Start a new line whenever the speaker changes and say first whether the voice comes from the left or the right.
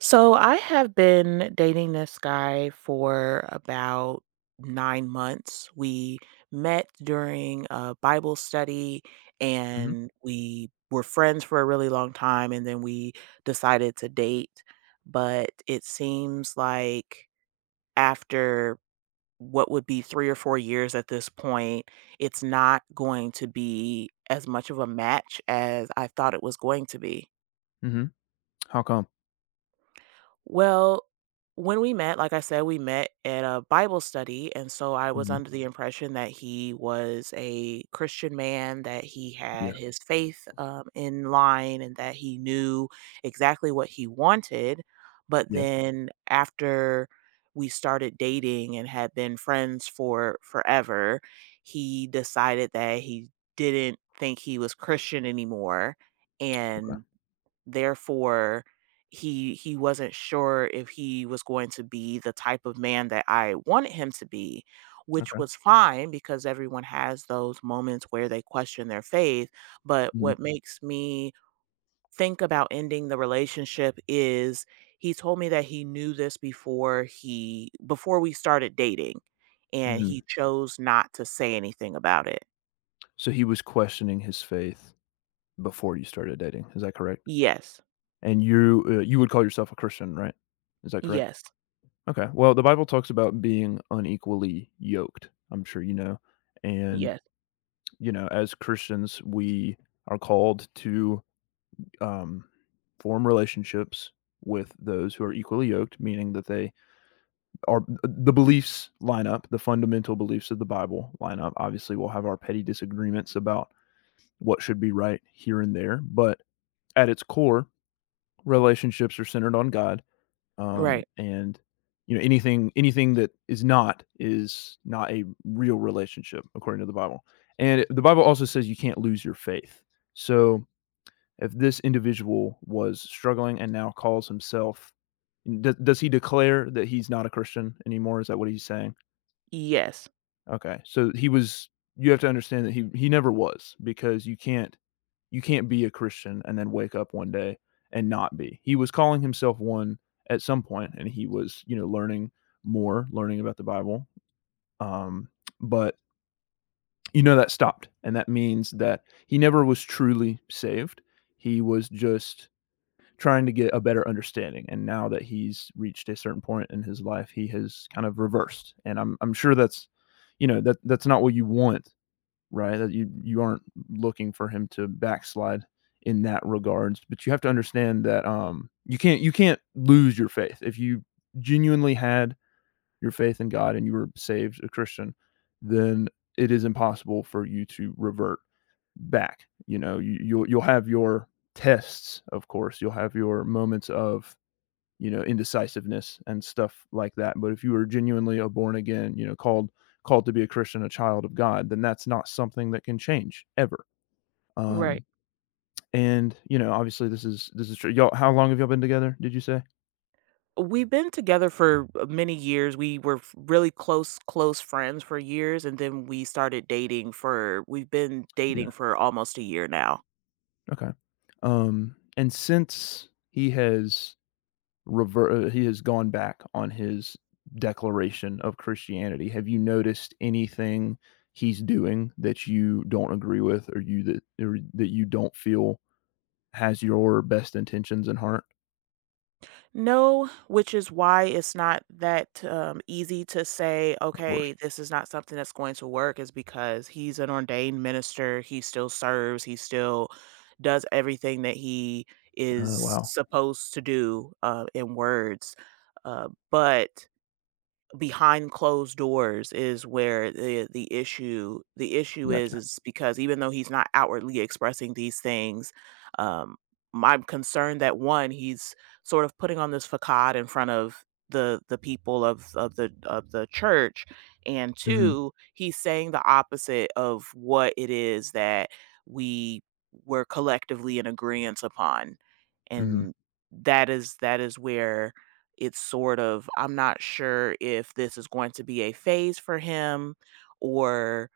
right: So I have been dating this guy for about 9 months. We met during a Bible study
left: Mhm,
right: and we were friends for a really long time. And then we decided to date. But it seems like after what would be 3 or 4 years at this point, it's not going to be as much of a match as I thought it was going to be.
left: mhm. How come?
right: Well, when we met, like I said, we met at a Bible study. And so I was
left: Mhm.
right: under the impression that he was a Christian man, that he
left: Yeah,
right: had his faith in line, and that he knew exactly what he wanted. But
left: yeah,
right: then after we started dating and had been friends for forever, he decided that he didn't think he was Christian anymore.
left: okay,
right: And Therefore, he wasn't sure if he was going to be the type of man that I wanted him to be, which
left: okay.
right: was fine because everyone has those moments where they question their faith, but
left: Mhm,
right: what makes me think about ending the relationship is he told me that he knew this before we started dating and
left: mhm.
right: he chose not to say anything about it.
left: So he was questioning his faith before you started dating, is that correct?
right: Yes.
left: And you, you would call yourself a Christian, right? Is that correct?
right: Yes.
left: Okay, well, the Bible talks about being unequally yoked, I'm sure you know, and,
right: Yes.
left: you know, as Christians, we are called to, um, form relationships with those who are equally yoked, meaning that they our the beliefs line up, the fundamental beliefs of the Bible line up. Obviously, we'll have our petty disagreements about what should be right here and there, but at its core, relationships are centered on God. Um,
right: Right.
left: and you know anything that is not a real relationship according to the Bible. And the Bible also says you can't lose your faith. So if this individual was struggling and now calls himself, does he declare that he's not a Christian anymore? Is that what he's saying?
right: Yes.
left: Okay. So he was, you have to understand that he never was, because you can't, you can't be a Christian and then wake up one day and not be. He was calling himself one at some point and he was, you know, learning more, learning about the Bible. Um but you know that stopped, and that means that he never was truly saved. He was just trying to get a better understanding, and now that he's reached a certain point in his life, he has kind of reversed. And I'm sure that's, you know, that that's not what you want, right? That you aren't looking for him to backslide in that regards, but you have to understand that you can't, you can't lose your faith. If you genuinely had your faith in God and you were saved, a Christian, then it is impossible for you to revert back. You know, you, you'll have your tests, of course. You'll have your moments of, you know, indecisiveness and stuff like that. But if you are genuinely a born again, you know, called to be a Christian, a child of God, then that's not something that can change ever.
right: Right.
left: Um, and you know, obviously, this is, this is true. Y'all, how long have y'all been together? Did you say?
right: We've been together for many years. We were really close, close friends for years, and then we've been
left: Yeah.
right: dating for almost a year now.
left: Okay. And since he has he has gone back on his declaration of Christianity, have you noticed anything he's doing that you don't agree with, or you that, or that you don't feel has your best intentions in heart,
right: No, which is why it's not that easy to say,
left: of course.
right: okay, this is not something that's going to work, is because he's an ordained minister. He still serves, he still does everything that he
left: Oh,
right: is
left: wow.
right: supposed to do in words. But behind closed doors is where the issue
left: Gotcha.
right: is because even though he's not outwardly expressing these things, um, I'm concerned that one, he's sort of putting on this facade in front of the people of the church, and
left: Mhm,
right: two, he's saying the opposite of what it is that we were collectively in agreement upon,
left: mhm.
right: and that is where it's sort of I'm not sure if this is going to be a phase for him or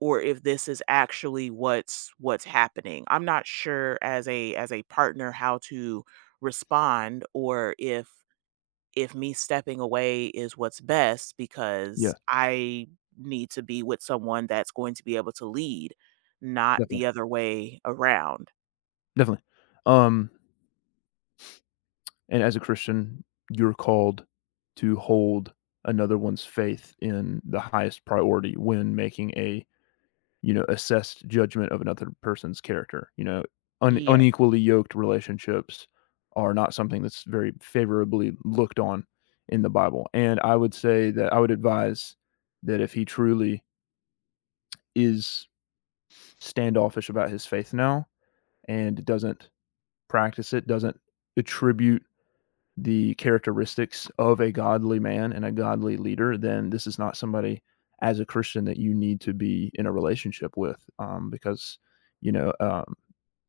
right: if this is actually what's happening. I'm not sure as a partner how to respond or if me stepping away is what's best
left: Yeah,
right: because I need to be with someone that's going to be able to lead, not the
left: definitely,
right: other way around.
left: definitely. Um, and as a Christian, you're called to hold another one's faith in the highest priority when making a, you know, assessed judgment of another person's character, you know? Un
right: Yes.
left: Unequally yoked relationships are not something that's very favorably looked on in the Bible, and I would say that I would advise that if he truly is standoffish about his faith now and doesn't practice it, doesn't attribute the characteristics of a godly man and a godly leader, then this is not somebody as a Christian that you need to be in a relationship with, because, you know,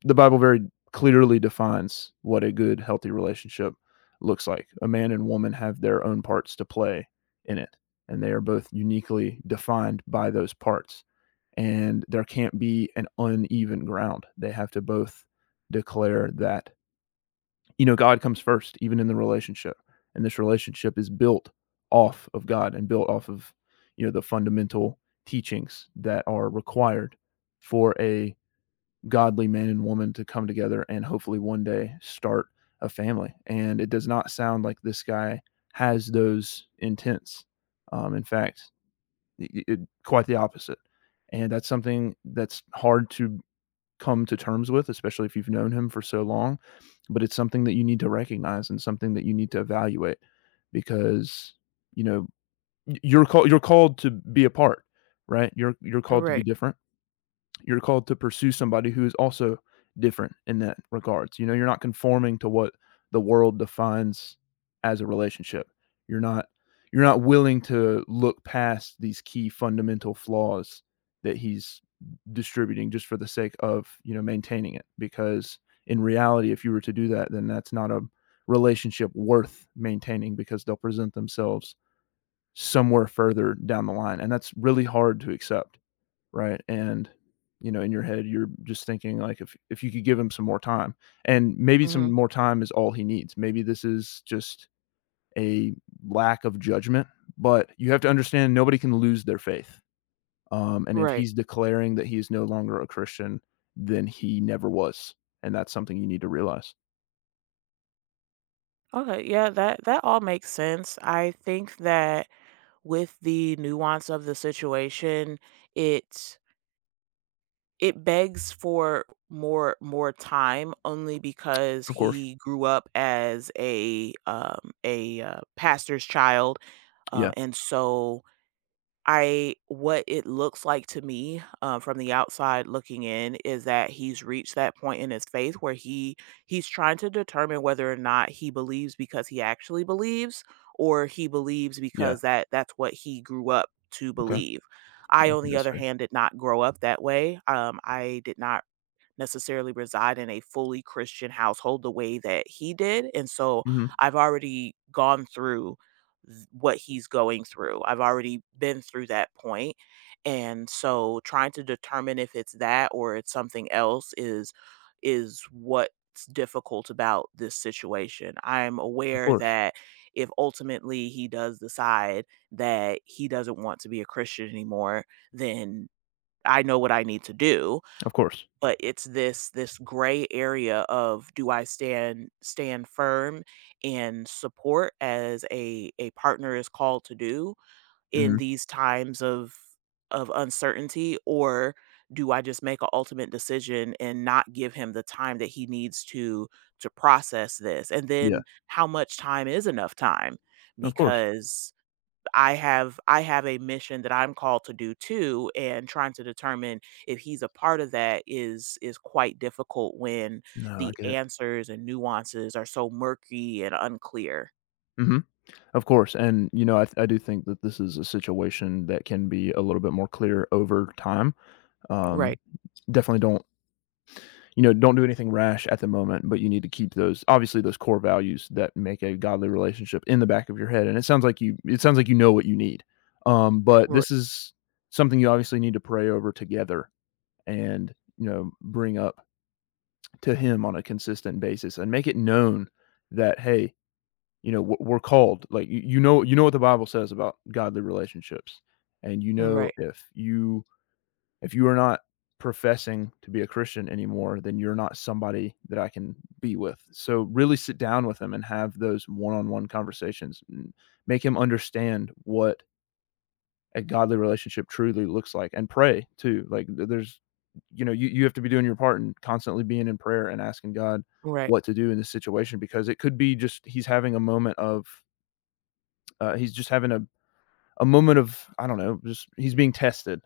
left: the Bible very clearly defines what a good, healthy relationship looks like. A man and woman have their own parts to play in it, and they are both uniquely defined by those parts, and there can't be an uneven ground. They have to both declare that, you know, God comes first, even in the relationship. And this relationship is built off of God and built off of, you know, the fundamental teachings that are required for a godly man and woman to come together and hopefully one day start a family. And it does not sound like this guy has those intents. In fact, Y- y- quite the opposite, and that's something that's hard to come to terms with, especially if you've known him for so long, but it's something that you need to recognize and something that you need to evaluate, because, you know, you're called. You're called to be apart, right? You're called to be
right: Right.
left: different, you're called to pursue somebody who is also different in that regards. You know, you're not conforming to what the world defines as a relationship. You're not, you're not willing to look past these key fundamental flaws that he's distributing just for the sake of, you know, maintaining it, because in reality if you were to do that, then that's not a relationship worth maintaining because they'll present themselves somewhere further down the line, and that's really hard to accept, right? And, you know, in your head, you're just thinking like if you could give him some more time, and maybe some
right: Mhm.
left: more time is all he needs. Maybe this is just a lack of judgment, but you have to understand nobody can lose their faith. And if
right: Right.
left: he's declaring that he is no longer a Christian, then he never was, and that's something you need to realize.
right: Okay, yeah, that all makes sense. I think that with the nuance of the situation, it it begs for more time only because
left: Of course.
right: he grew up as a pastor's child
left: Yeah.
right: and so I what it looks like to me, from the outside looking in is that he's reached that point in his faith where he he's trying to determine whether or not he believes because he actually believes or he believes
left: Yeah.
right: because that's what he grew up to
left: Okay.
right: believe. I,
left: Yeah, I
right: on
left: think
right: the
left: that's
right: other
left: fair.
right: hand, did not grow up that way. I did not necessarily reside in a fully Christian household the way that he did, and so
left: Mhm.
right: I've already gone through what he's going through. I've already been through that point, and so trying to determine if it's that or it's something else is what's difficult about this situation. I'm
left: Of
right: aware
left: course.
right: that if ultimately he does decide that he doesn't want to be a Christian anymore, then I know what I need to do
left: Of course.
right: but it's this gray area of do I stand firm in support as a partner is called to do in
left: Mhm.
right: these times of uncertainty or do I just make an ultimate decision and not give him the time that he needs to process this? And
left: Yeah.
right: then how much time is enough time?
left: Of course.
right: Because I have a mission that I'm called to do too, and trying to determine if he's a part of that is quite difficult when
left: No, I
right: the
left: get it.
right: answers and nuances are so murky and unclear.
left: Mhm. Of course, and, you know, I do think that this is a situation that can be a little bit more clear over time. Um,
right: Right.
left: definitely don't, you know, don't do anything rash at the moment, but you need to keep those, obviously, those core values that make a godly relationship in the back of your head, and it sounds like you, it sounds like you know what you need. But
right: Right.
left: this is something you obviously need to pray over together and, you know, bring up to him on a consistent basis and make it known that, "Hey, you know, we're called, like, you you know what the Bible says about godly relationships, and you know
right: Right.
left: if you are not professing to be a Christian anymore, then you're not somebody that I can be with." So really sit down with him and have those one-on-one conversations, and make him understand what a godly relationship truly looks like, and pray too, like, th there's, you know, you have to be doing your part and constantly being in prayer and asking God
right: Right.
left: what to do in this situation, because it could be just he's having a moment of, he's just having a moment of, I don't know, just he's being tested,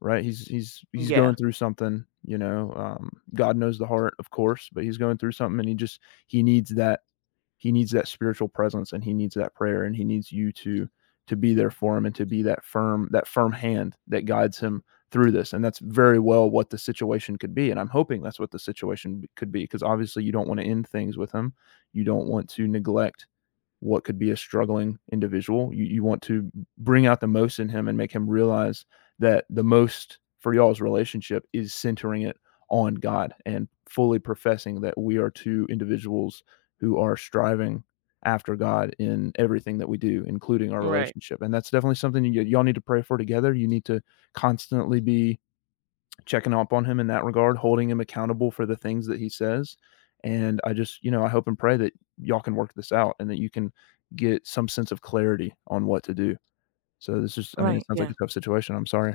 left: right? He's he's
right: Yeah.
left: going through something, you know. God knows the heart, of course, but he's going through something, and he just he needs that, he needs that spiritual presence, and he needs that prayer, and he needs you to be there for him and to be that firm, that firm hand that guides him through this, and that's very well what the situation could be, and I'm hoping that's what the situation could be, because obviously you don't want to end things with him, you don't want to neglect what could be a struggling individual. You want to bring out the most in him and make him realize that the most for y'all's relationship is centering it on God and fully professing that we are two individuals who are striving after God in everything that we do, including our
right: Right.
left: relationship. And that's definitely something you, y'all need to pray for together. You need to constantly be checking up on him in that regard, holding him accountable for the things that he says. And I just, you know, I hope and pray that y'all can work this out and that you can get some sense of clarity on what to do. So this is, I mean, it
right: Right.
left: sounds like a
right: Yeah.
left: tough situation. I'm sorry.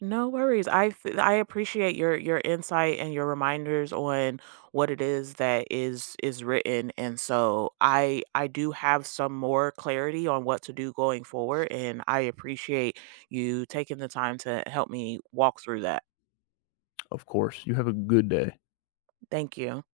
right: No worries. I appreciate your insight and your reminders on what it is that is written, and so I do have some more clarity on what to do going forward, and I appreciate you taking the time to help me walk through that.
left: Of course. You have a good day.
right: Thank you.